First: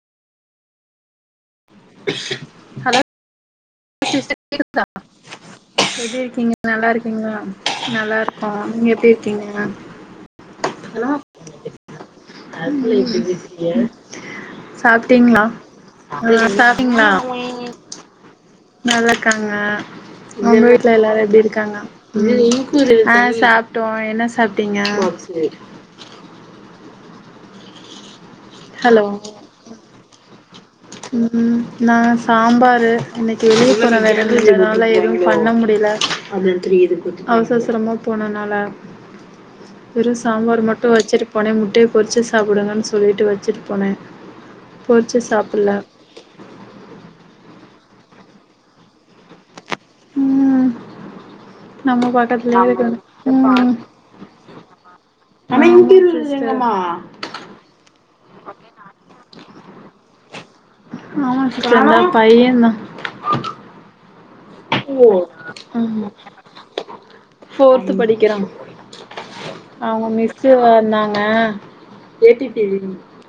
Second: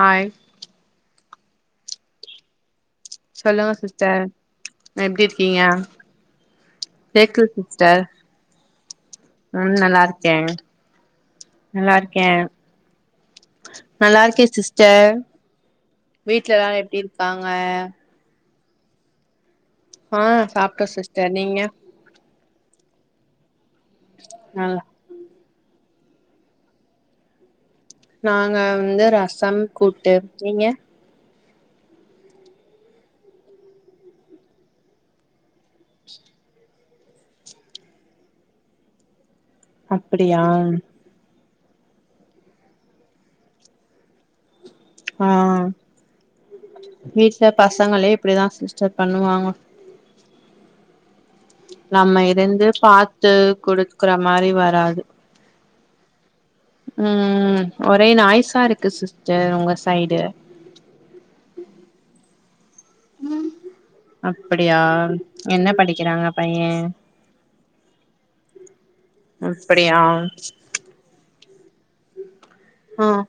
Hi [unintelligible] சொல்லுங்க sister எப்டி இருக்கீங்க எப்டி இருக்கீங்க நல்லாருக்கீங்லா கேக்குது சிஸ்டர் நல்லாருக்கோ நீங்க எப்டி இருக்கீங்க ஹலோ நல்லாருக்கே [unintelligible] சிஸ்டர் சாப்ட்டிங்ளா வீட்ல [inaudible] எல்லாரு எப்டி சாப்ட்டிங்ளா இருக்காங்க நல்லாருக்கங்க ஆ உங்க சாப்ட்டோ வீட்ல எல்லாரு சிஸ்டர் எப்டி நீங்க இருக்காங்க [inaudible] ஆ சாப்ட்டோ என்ன சாப்ட்டிங்க நல்லா நாங்க ஹலோ வந்து ரசம் கூட்டு நீங்க ம் நா சாம்பாரு இன்னைக்கு வெள்ளி கெழம [inaudible] ங்கறதுனால எதுவு பண்ண முடில அவச அவசரமா போனனால [inaudible] வெறு அப்டியா சாம்பார் மட்டு வச்சிரு போனே முட்டைய பொறிச்சு சாப்டுங்கன் சொல்லிட்டு வச்சிட்டு போனே ஆ வீட்ல பசங்களே இப்டிதா சிஸ்டர் பண்ணுவாங்க ம் நம்ம பக்கத்துலயே இருந்து இருக்கனு பாத்து குடுத்துக்கற மாரி வராது கலை வீட்டில் இல் இல்லமா ம் ஒரே நாய்ஸா இருக்கு சிஸ்டர் உங்க சைடு ஆமா சிஸ்டர் எங்க பையந்தா அப்படியா என்ன ஆமா படிக்கிறாங்க பைய ஃபோர்த்து படிக்கிறா அப்படியா அவங்க மிஸ்சு வந்தாங்க ஆ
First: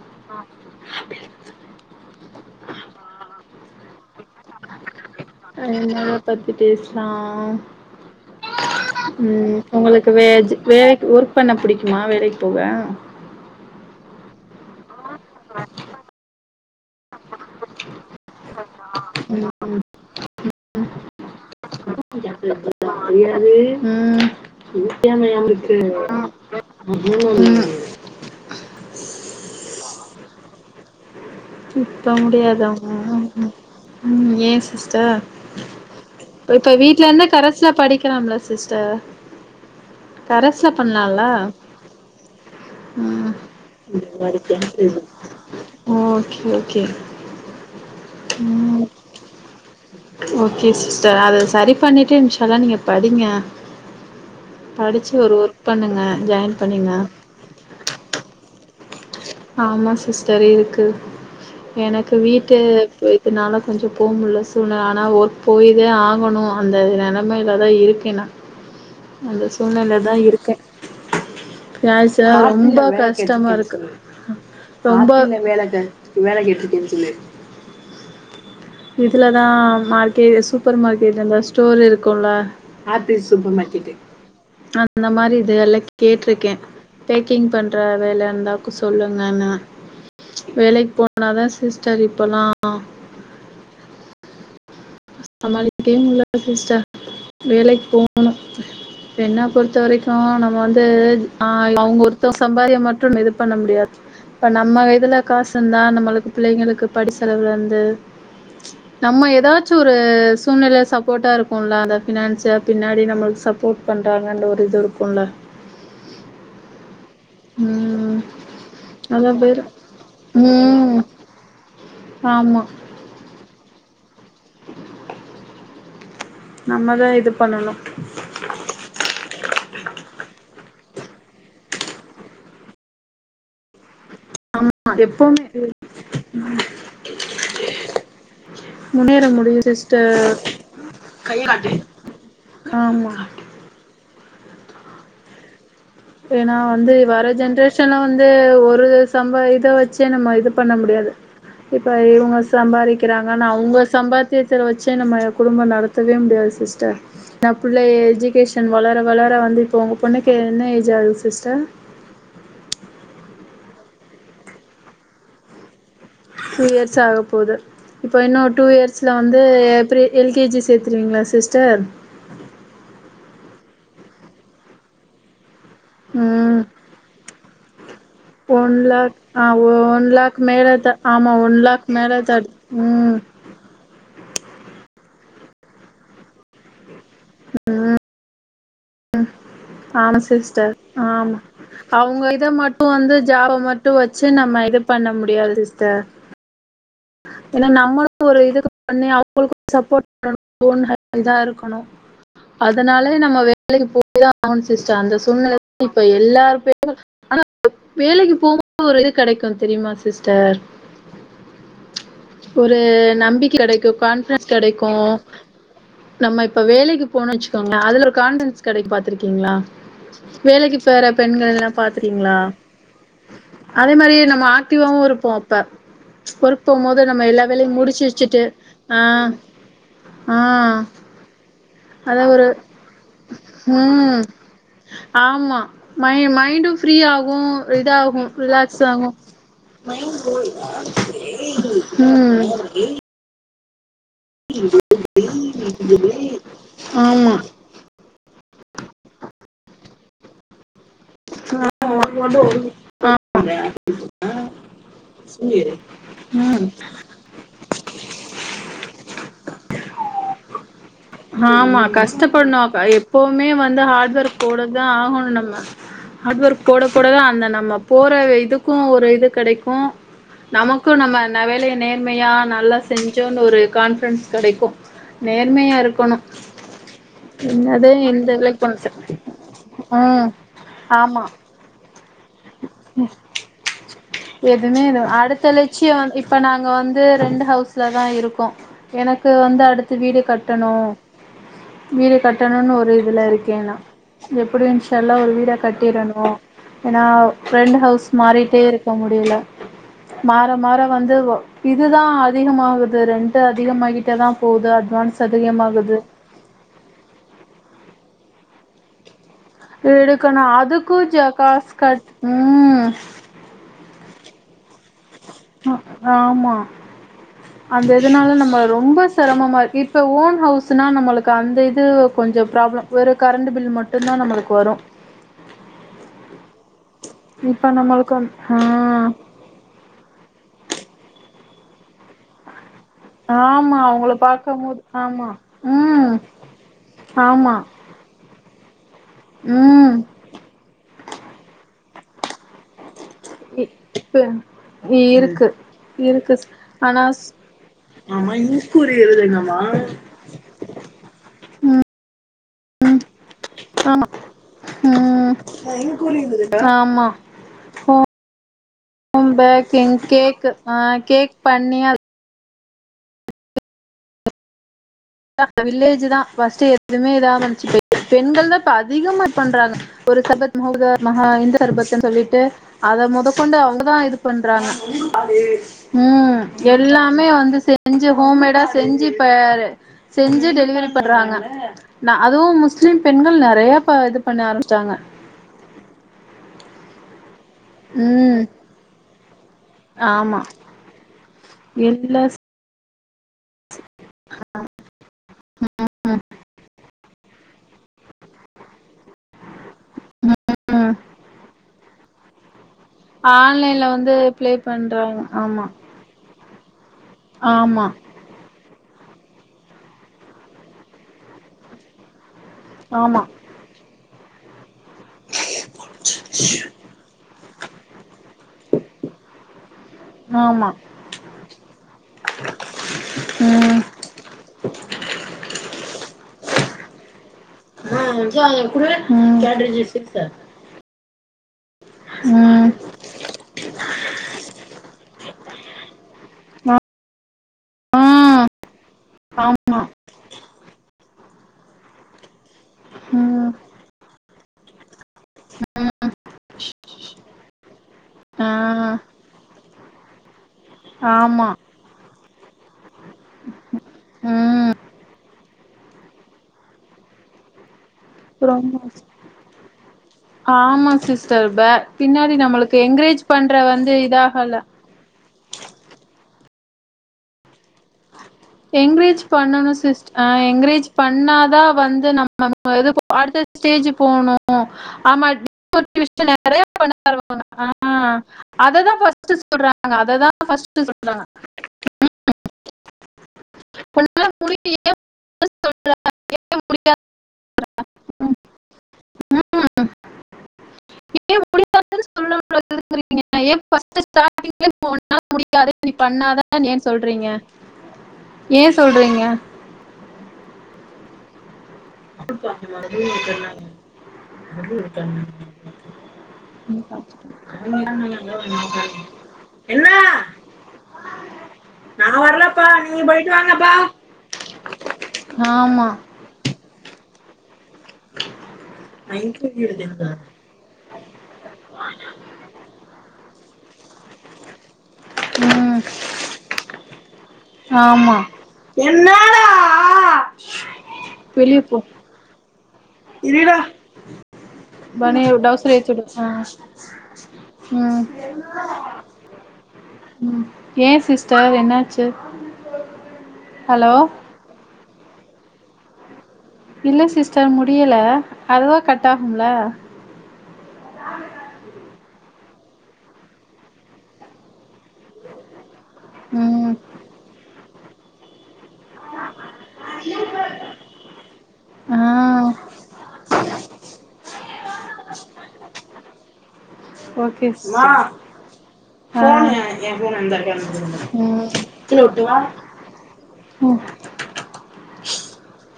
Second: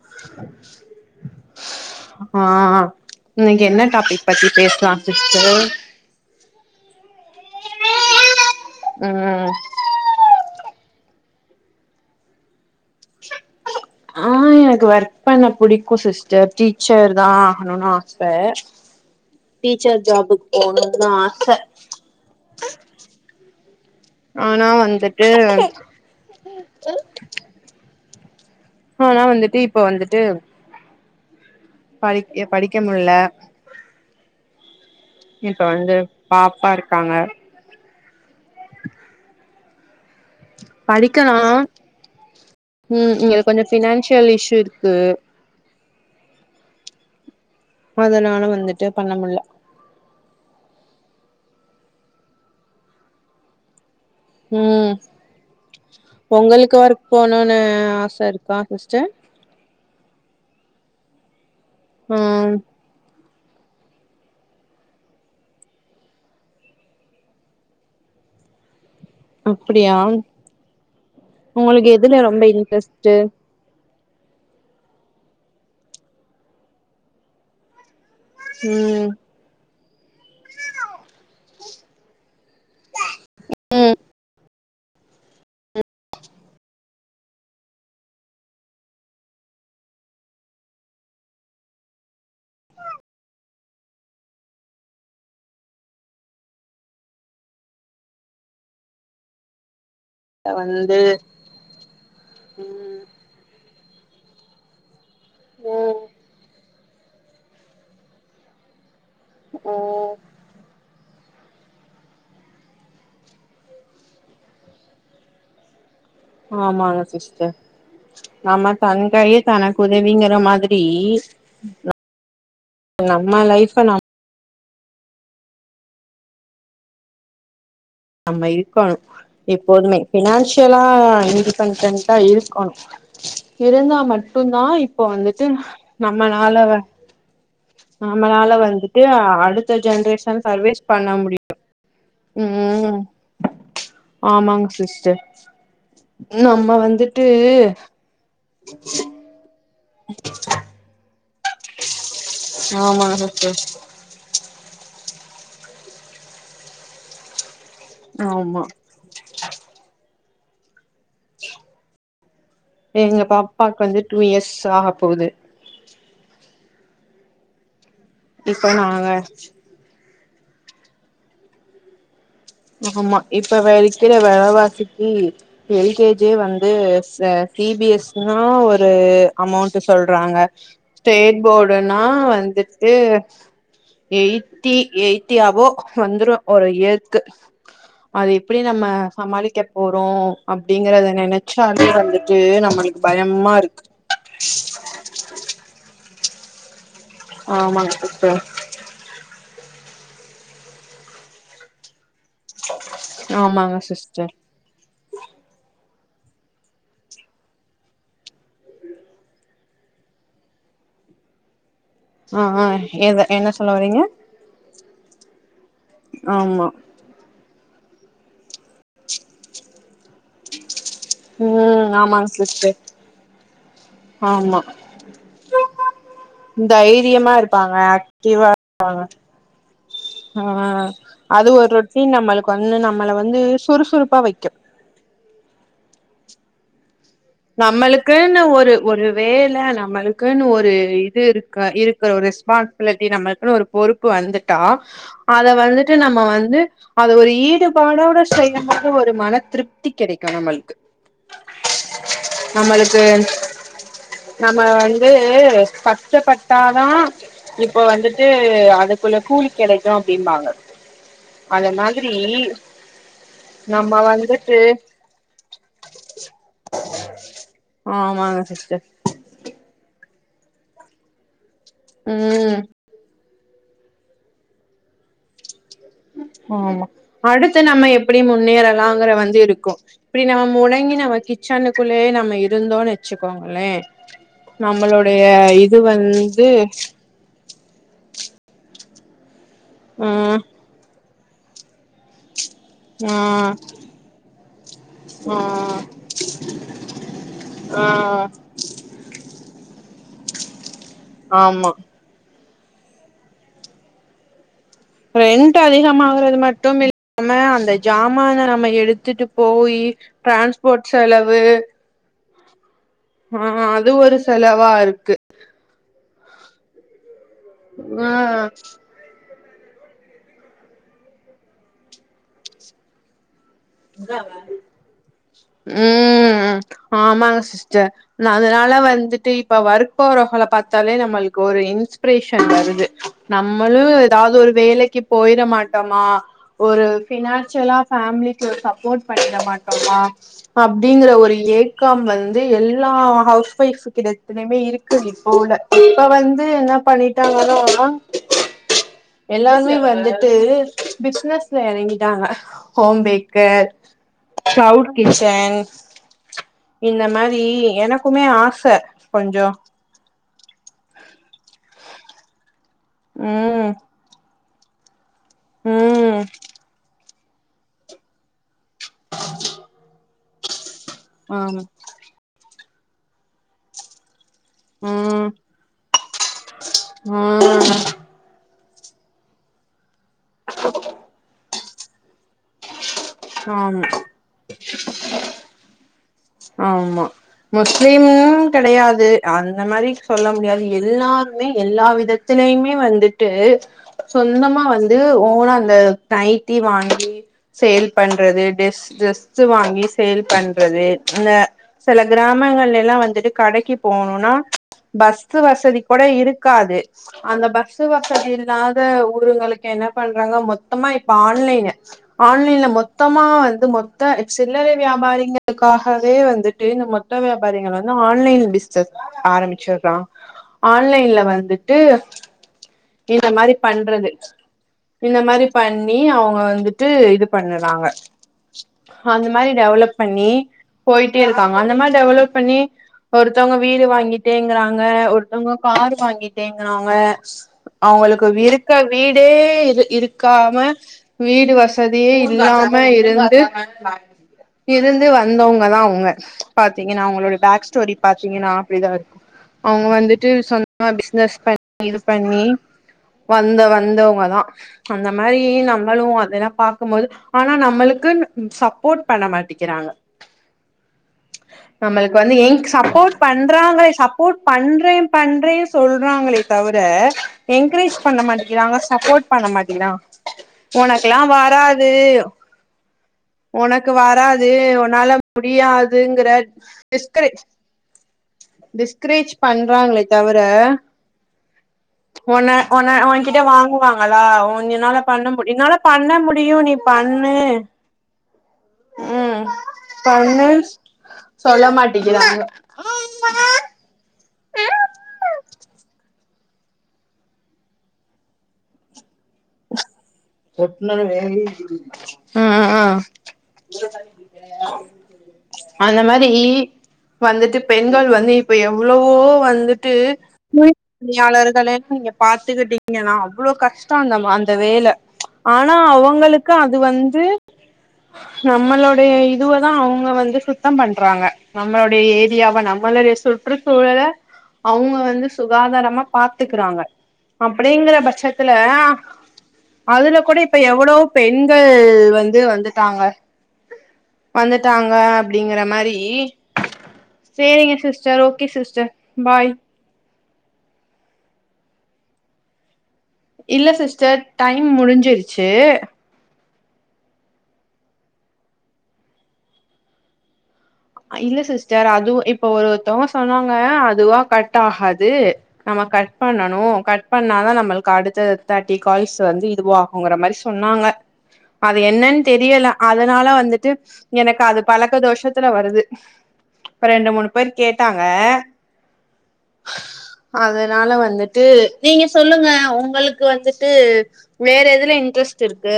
ஆ இன்னைக்கு என்ன டாபிக் பத்தி பேசலாம் சிஸ்டர் எத பத்தி பேசலாம் ம் உங்களுக்கு வேஜ் வேக் ஒர்க் பண்ண பிடிக்குமா வேலைக்கு போயே ஆ எனக் ஒர்க் பண்ண பிடிக்கும் சிஸ்டர் டீச்சர் தா ஆகணுன் ஆச ம் டீச்சர் ஜாபுக்கு போனும்னு ஆச போய்ட்டன் ஆனா வந்துட்டு நெனச்ச [unintelligible] ஆனா வந்துட்டு இப்ப வந்துட்டு இப்ப படிக்க முடியாத படிக்க முல்ல ம் ம் ம் சிஸ்டர் இப்ப வந்து இப் பாப்பா இப்ப வீட்ல இருக்காங்க இருந்த கரஸ்ல படிக்கலாம்ல சிஸ்டர் கரஸ்ல பண்லால படிக்கலா ம் இங்க கொஞ்சோ ஃபினான்சியல் இஷ்யூ இருக்கு ஓகே ஓகே அதனால ம் வந்துட்டு பண்ண முல்ல ஓகே சிஸ்டர் அத சரி பண்ணிட்டு யூஸ்வலா நீங்க படிங்க ம் படிச்சு ஒரு ஒர்க் பண்ணுங்க ஜாயின் பொங்களுக் பண்ணுங்க ஒர்க் போனனு ஆச இருக்கா சிஸ்டர் ஆமா சிஸ்டர் இருக்கு எனக்கு ம் வீட்ட போய் அதனால கொஞ்சம் போ முல்ல சூழ்நெல ஆனா ஒர்க் போய்தே ஆகணும் அந்த நெலமையில தா இருக்கே நா அந்த அப்டியா சூழ்நெல தா இருக்கே உங்களுக்கு எதுல பைசா ரொம்ப இன்ட்ரெஸ்ட்டு கஷ்டமா இருக்கு ரொம்பங்க வேலக்க வேல கேட்ருக்கேன்னு சொல்லு ம் இதுலதா மார்க்கெட் சூப்பர் மார்க்கெட்ல இந்த ஸ்டோர் இருக்கும்ல ஆர்த்தி சூப்பர் மார்கெட்டு ம் க்கே பேக்கிங் பண்ற வேல இந்தா கு சொல்லுங்கன்ன வேலைக் போனா தா சிஸ்டர் இப்பல்லா சமாளிக்கே முடில சிஸ்டர் வேலைக்கு போகணு என்ன பொறுத்த வரைக்கு அ நம்ம வந்து ஆ இல்ல அவங்க ஒருத்தவங்க சம்பாத்தியம் மட்டும் இது பண்ண முடியாது இப்ப நம்ம இதுல காசு இருந்தா ம் நம்மளுக்கு பிள்ளைங்களுக்கு படி செலவு வந்து நம்ம எதோ ச்சு ஒரு ம் சூழ்நில சப்போர்ட்டா இருக்கும்ல அத ஃபினான்சியா பின்னாடி நம்மளுக் சப்போர்ட் பண்ணறாங்கன்ற ஒரு இது இருக்கும்ல ஆமாங்க சிஸ்டர் ம். நம்ம தன் கையே அதான் பேரு. தனக்குதவிங்கற மாதிரி ம். ஆமா நம்ம லைஃப்ப நம் நம்மதா இது பண்ணணு நம்ம இருக்கணு எப்போமே ஃபினான்சியலா இன்டிபெண்டன்டா இருக்கணு இருந்தா மட்டும் தா ஆமா இப்போ எப்பவுமே வந்துட்டு நம்மளால நம்மளால வந்துட்டு முன்னேற அடுத்த ஜென்ரேஷன் சர்வீஸ் பண்ண முடி ஹிராட்டி ம் ஆமாங் சிஸ்டர் ஏன்னா நம்ம வந்து வந்துட்டு வர ஜென்ரேஷன வந்து ஒரு நம்ப இத வச்சே நம்ம இது பண்ண முடியாது இப்ப அவங் ஆமாங்க சம்பாரிக்கிறாங்கன் சிஸ்டர் அவங்க சம்பாத் தியத்துல வச்சே நம்ம குடும்ப நடத்தவே முடியாது சிஸ்டர் எ புள்ளய ஆமா எஜுகேஷன் வளர வளர வந்து இப்போ உங்க பொண்ணுக்கு என்ன ஏஜ் ஆகுது சிஸ்டர் எங்க பாப்பாக்கு வந்து டூ இயர்ஸ் ஆகப்போகுது டூ இயர்ஸ் ஆகப்போது இப்போ இன்னு டூ இப்ப இயர்ஸ்ல நாங்க வந்து எப்டி எல் கே ஜி சேர்த்துருவீங்ளா சிஸ்டர் ஆமா இப்பவே விக்கிற வெலவாசிக்கு எல் கே ஜி யே ம் வந்து சி பி எஸ் சி னா ஒன் ஒரு லேக் ஆ அமௌண்ட் ஒன் சொல்றாங்க லேக் மேல த ஆமா ஸ்டேட் ஒன் லேக் போர்டுன்னா மேல த வந்துட்டு ம் எய்ட்டி எய்ட்டி அபோ வந்துரு ஒரு இயர்க்கு அது எப்படி நம்ம சமாளிக்க ப் போறோ ஆமா சிஸ்டர் அப்டிங்கறத ஆமா நெனச்சாலே வந்துட்டு நம்மளுக்கு பயமா இருக்கு விட்டு வச்சு நம்ம இது பண்ண முடியாது சிஸ்டர் ஏன்னா ஆமாங்க நம்மளு ஒரு சிஸ்டர் இதுக்கு பண்ணி அவங்களுக்கு சப்போர்ட் பண்ணனு போன்க இதா இருக்கணு அதனாலே நம்ம ஆமாங்க வேலைக்கு போய்தா சிஸ்டர் ஆன் சிஸ்டர் அந்த சூழ்நில இப்ப எல்லாரு [inaudible] ஆனா வேலைக்கு போம்போது ஒரு இது கெடைக்கு தெரியுமா சிஸ்டர் ஆ ஆ ஒரு எத என்ன நம்பிக்கை சொல்ல கெடைக்கு வரீங்க கான்பிடன்ஸ் கெடைக்கு நம்ம இப்ப ஆமா வேலைக்கு போனோ வச்சுக்கோங்கலே அதுல ஒரு கான்டன்ஸ் கிடைக்கு பாத்துருக்கீங்ளா வேலைக்கு சேற பெண்கள்ல்லா ம் ஆமாங்க பாத்துருக்கீங்ளா சிஸ்டர் அதே மாரி நம்ம ஆமா ஆக்டிவாவு இருப்போ அப்ப ஒரு தைரியமா இருப்பாங்க ஆக்டிவா ஆ இருப்பாங்க ஆ ம் அது ஒரு ரொட்டின் அதா ஒரு நம்மளுக்கு வந்து நம்மள வந்து சுறுசுறுப்பா ம் வக்கு ஆமா மை மைண்டு ஃப்ரீ ஆகு இதாகு நம்மளுக்குன்னு ஒரு ரிலாக்ஸ் ஒரு ஆகு வேல நம்மளுக்குன்னு ஒரு ம் இப்டி நம்மளுக்குன் ஒரு பொறுப்பு வந்துட்டா அத வந்துட்டு நம்ம வந்து அது ஒரு ஆமா ஈடு பாட்டோட செய்யு போது ஒரு மன திருப்தி கெடைக்கு நம்மளுக்கு நம்மளுக்கு [inaudible] நம்ம வந்து ம் கஷ்டப்பட்டாதா இப்ப வந்துட்டு அதுக்குள்ள கூலி கெடைக்கு அப்டின்பாங்க ஆமா கஷ்டப்பட்னு அப்ப எப்பவுமே வந்து நம்ம ஹார்ட் ஒர்க் வந்துட்டு போடதா ஆகணு நம்ம ஹார்ட் ஒர்க் போட போடதா அந்த நம்ம போற ஆமாங்க இதுக்கு சிஸ்டர் ஒரு இது கெடைக்கு நமக்கு நம்ம ந வேலைய நேர்மையா ம் நல்லா செஞ்சோன் ஒரு கான்ஃபிடன்ஸ் கெடைக்கு நேர்மையா இருக் அடுத்து நம்ம எப்டி இந்த லைக் பண்ற முன்னேறலாங்குற வந்து இருக்கு இப்டி ம் நம்ம முனை இனி நம்ம ஆமா கிச்சனுக்குள்ளே நம்ம இருந்தோன் வச்சுக்கோங்களே எதுவுமே நம்மளுடைய இது வந்து து ரெண்ட் ஹவுஸ்ல தா இருக்கோ எனக்கு வந்து அடுத்து ஆ வீடு கட்டணு வீடு கட்டணுன் ஒரு இதுல ஆ இருக்கே நா எப்டியு இன்ஷால்லா ஒரு ஆ வீட கட்டிறணு ஏன்னா ரெண்ட் ஆ ஹவுஸ் மாறிட்டே இரு முடில மாற மாற வந்து ஒ ஆமா இது தான் அதிகமாகுது ரெண்ட்டு அதிகமாகிட்டே தா போது அ ரெண்ட்டு அதிகமாகறது மட்டும் இல்லாம அந்த சாமான நம்ம எடுத்துட்டு போயி எடுக்கணோ டிரான்ஸ்போர்ட் அதுக்கு ஜ செலவு காசு கட்னும் ம் அது ஒரு செலவா இருக்கு அ ஆமா அந்த இதுனால ஆ நம்ம ரொம்ப செரமமா இரு இப்போ ஓன் ஹவுஸ்னா நம்மளுக்கு அந்த இது கொஞ்சோ ப்ராப்ளம் வேற கரண்ட்டு பில் மட் ம் ஆமாங்க இப்ப சிஸ்டர் நம்மளுக்கு நா வந்து அதனால ஆ வந்துட்டு இப்ப ஒர்க் போறவகள பாத்தாலே நம்மளுக்கு ஒரு இன்ஸ்பிரேஷன் வருது ஆமா நம்மளு அவங்கள ஏதாவது ஒரு பாக்கும் போது வேலைக்கு ஆமா போயிட மாட்டோமா ம் ஒரு ஆமா ஃபினான்ஷியலா ஃபேமிலிக்கு ஒரு சப்போர்ட் பண்ணிட ம் மாட்டோமா அப்டிங்கற ஒரு ஏக்கம் வந்து எல்லா ஹவுஸ் இ வைஃப் கிட்ட இப்ப எத்தனையுமே இருக்கு இப்போ உள்ள இப்ப இருக்கு வந்து என்ன ஆனா பண்ணிட்டாங்கனா ஆமா இக் கூறி எழுதுங்கம்மா அது பிசினஸ்ல எறங்கிட்டாங்க ஹோம் பேக் ஆமா ம் கிச்சன் இந்த ஆமா மாரி அந்த ஹோம் எனக்குமே ஆச கொஞ்சோ ஹோம்பேக் என் கேக் அ கேக் பண்ணி ம் அந்த வில்லேஜு தா ம் ஃபஸ்ட் எதுவுமே [unintelligible] பெண்கள் தா இப்ப அதிகமா ஒர்க் பண்றாங்க ஒரு சர்பத் ம [unintelligible] இந்த ஆமா சரபத்ன்னு சொல்லிட்டு அத மொதகொண்டு அவங்கதா இது பண்றாங்க ம் ம் எல்லாமே வந்து ம் செஞ்ச செஞ்சு ஹோம்மேடா செஞ்சு இப்ப செஞ்சு டெலிவரி பண்றாங்க நா அதுவு முஸ் முஸ்லீம் பெண்கள் நெறைய ஆமா இது பண்ண ஆரம்பிச்டாங்க ஆமா முஸ்லீம்னு ம் கெடையாது அந்த மாரி சொல்ல ஆமா முடியாது எல்லாருமே எல்லா விதத்திலயுமே வந்து டு சொந்தமா வந்து ஓனா அந்த நைட்டி வாங்கி சேல் பண்றது டெஸ் ட்ரெஸ் வாங்கி சேல் பண்றது ம் இந்த செல கிராமங்கள்ல எல்லா வந்துட்டு கடைக்கு ஆன்லைன்ல வந்து போணுனா ப்ளே பண்றாங்க பஸ்ஸு ஆமா வசதிக் கூட இருக்காது அந்த பஸ்ஸு ஆமா வசதி இருந்தா வந்து ஊருங்களுக்கு என்ன பண்றாங்க மொத்தமா இப்ப ஆன்லைனு ஆன்லைன்ல மொத் மொத்தமா ஆமா வந்து மொத்த சில்லறை வியாபாரிங்களுக்காகவே வந்துட்டு இந்த மொத் மொத்த வியாபாரிகள் வந்து ஆன்லைன் பிசினஸ் ஆரம்பிச்சிடுறான் ஆமா ஆன்லைன்ல வந்துட்டு இந்த மாரி ம் பண்றது இந்த மாரி பண்ணி அவுங்க வந்துட்டு இது பண்ணலா ஆ சோ அது கூட அந்த மாரி கேட்ரிஜ் டெவலப் சிக்ஸ் பண்ணி போயிட்டே இருக்காங்க அந்த மாரி டெவலப் பண்ணி ம் ஒருத்தவங்க வீடு வாங்கிட்டேங்கிறாங்க ஒருத்தவங்க கார் வாங்கிட்டேங்கிறாங்க ஆ அவங்களுக்கு விருக்க வீடே ஆமா இரு இருக்காம வீடு வசதியே இல்லாம் மா இருந்து ம் இருந்து வந்தவுங்க தா அவுங்க பாத்தீங்கன்னா அவுங்களோட பேக் ஸ்டோரி ஆ பாத்தீங்கன்னா அப்டிதான் இருக்கு அவங்க வந்துட்டு சொந்தமா பிசினஸ் ஆமா பண்ணி இது பண்ணி வந்த வந்தோங்கதா ம் அந்தமாரி நம்மளு அதெல்லா பாக்கமோது ஆனா நம்மளுக்குன் ம் ரொம்ப சப்போட் பண்ண மாட்டிக்கிறாங்க ஆமா சிஸ்டர் ப நம்மளுக்கு பின்னாடி வந்து என்க் நம்மளுக்கு சப்போட் என்கரேஜ் பண்ற பண்றாங்க வந்து சப்போட் இதாகல பண்றேன் பண்றே சொல்றாங்களே தவுர என்கரேஜ் பண்ண மாட்டி கிராங்க என்கரேஜ் சப்போட் பண்ண பண்ணணு மாட்டிக்கிறா சிஸ் ஆ என்கரேஜ் உனக்குல்லா பண்ணாதா வராது வந்து நம்ம இது அடுத்த ஸ்டேஜ் உனக்கு போணு வராது உன்னால ஆமா முடியாதுங்குற நெறைய பண்ண டிஸ்கரேஜ் ஆரம்பிப்பாங்க ஆ அததா டிஸ்கரேஜ் ஃபஸ்ட்டு சொல்றாங்க பண்றாங்களே அததா தவிர ஃபஸ்ட்டு சொல்றாங்க உன்ன உன்ன ஓங்கிட்ட வாங்குவாங்களா உன்னால முடியும் ஒன்னினால பண்ண முடியு ஏன் உன்னால சொல்ற? பண்ண முடியு ஏன் நீ முடியாது? பண் ணு ம் பண்ணு ஏன் சொல்ல மாட்டிக்கிறாங்க ஃபஸ்ட்டு ஸ்டாடிங்ளே போ னால முடியாது நீ பண்ணாத ஏ சொல்றீங்க ஏ சொல்றீங்க ஒட்னது வேலையே இனிக் இல் [inaudible] தெர்ல [inaudible] அந்த மாரி வந்துட்டு பெண்கள் வந்து இப்ப எவ்ளவோ என்ன வந்துட்டு [unintelligible] பணியாளர்கலெல்லா நீங்க நான் வரலப்பா நீங்க பாத்துக்கிட்டீங்கன்னா போயிட்டு அவ்ளோ வாங்கப்பா கஷ்டோ அந்த மா அந்த வேல ஆனா ஆமா அவங்களுக்கு அது வந்து நம்மளோ நான் இன்டர்வியூ இதுவதா அவுங்க எடுத்தேன் வந்து சுத் த்தம் பண்றாங்க நம்மளுடைய ஏரியாவ நம்மளுடைய சுற்று சூழல அவுங்க வந்து ம், சுகாதாரமா பாத்துக்கறாங்க அப்டிங்கற ஆமா பட்சத்துல என்னடா அதுல கூட இப்ப எவ்ளோ வெளிய பெண்கள் போ வந்து வந்துட்டாங்க இருடா வந்துட்டாங்கா பனியன் அப்டிங்கிற டவுசர் ஏத்தி மாரி விடு ஆ சேரிங்க ம் சிஸ்டர் ஓகே சிஸ்டர் பாய் ம் ஏ சிஸ்டர் என்னாச்சு இல்ல ஹலோ சிஸ்டர் டைம் முடிஞ்சிருச்சு இல்ல சிஸ்டர் முடில அதுவா கட் ஆகும்ல இல்ல சிஸ்டர் அது இப்ப ஒரு ஒருத்தங்க சொன்னாங்க அதுவா கட் ஆகாது நாம கட் பண்ணணு ம் கட் பண்ணாதா நம்மளுக்கு அடுத்த தேட்டி கால்ஸ் வந்து இதுவாகுங்கற மாரி சொன்னாங்க அது ஆ என்னன் தெரியல அதனால வந்துட்டு எனக்கு அது பழக்க தோஷத்துல வருது ரெண்டு மூணு ஓகே பேர் சிஸ்டர் கேட்டாங்க ஆ ம் நீங்க சொல்லுங்க உங்களுக் க்கு வந்துட்டு ம் வேற எதுல இன்ட்ரெஸ்ட் இருக்கு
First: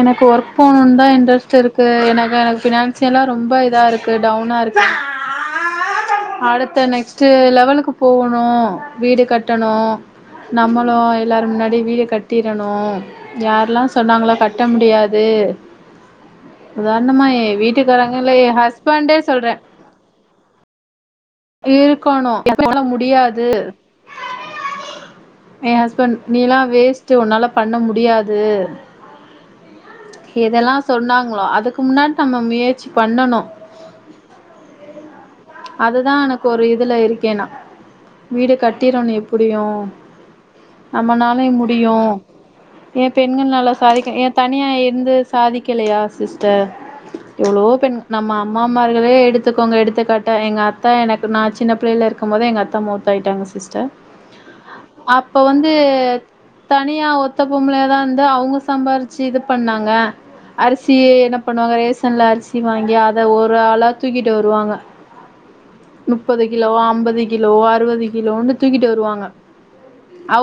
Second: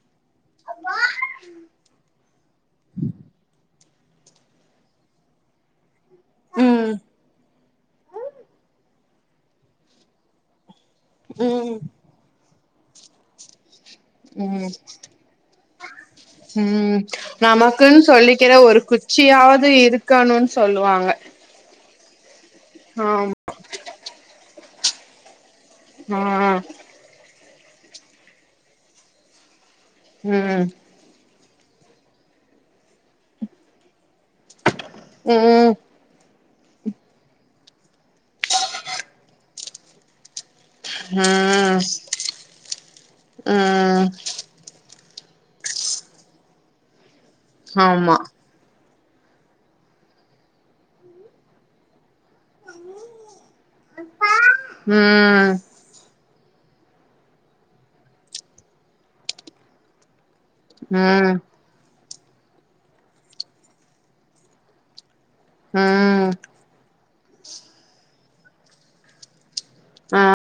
எனக்கு ஒர்க் போணுன்னுதா இன்ட்ரெஸ்ட் இருக்கு எனக்கு ஃபினான்சியலா ரொம்ப இதா இருக் டவுனா இருக்கு அடுத்த ம் நெக்ஸ்ட்டு லெவலுக்கு போகணு வீடு கட்டணு நம்மளு எல்லாரு முன்னாடி ம் வீடு கட் டிரணு யாரெல்லா சொன்னாங்களோ கட்ட ம் முடியாது ம் உதாரணமா எ நமக்குன் வீட்டுக்காரங்க இல்ல எ சொல்லிக்கிற ஒரு ஹஸ்பண்டே சொல்றே குச்சியாவது இருக் கணுன் சொல்லுவாங்க இருக்கணு எப்பயுபோல ஆம் முடியாது எ ஹஸ்பண்ட் ஆ நீலா வேஸ்ட்டு உன்னால பண்ண முடியாது ம் இதெல்லாம் சொன்னாங்களோ அதுக்கு முன்னாடி நம்ம முயற்சி பண்ணணும் ம் இதான் எனக்கு ஒரு இதுல இருக்கே நா வீடு கட்டிறன்னு எப்படியும் நம்ம நாளையு முடியும் ஏன் பெண்கள்னால ம் சாதிக்க ஏன் தனியா இருந்து சாதிக்கலையா சிஸ்டர் [inaudible] எவ்ளோ பெண் ஆமா நம்ம அம்மாமார்களே எடுத்துக்கோங்க எடுத்துக்காட்டா எங்க அத் அத்தை எனக்கு நா சின்ன புள்ளைல இருக்கும் போதே எங்க அத்தா மவுத் ஆகிட்டாங்க சிஸ்டர் அப்ப ம் வந்து தனியா ஒத்த பொம்பளயா தா இருந்து அவங்க சம்பாரிச்சு இது பண்ணாங்க அரிசி ம் என்ன பண்ணுவாங்க ரேசன்ல அரிசி வாங்கி அதை ஒரு ஆளா தூக்கிட்டு வருவாங்க முப்பது ம் கிலோவோ ஐம்பது கிலோவோ அறுபது கிலோனு தூக்கிட்டு வருவாங்க ஆ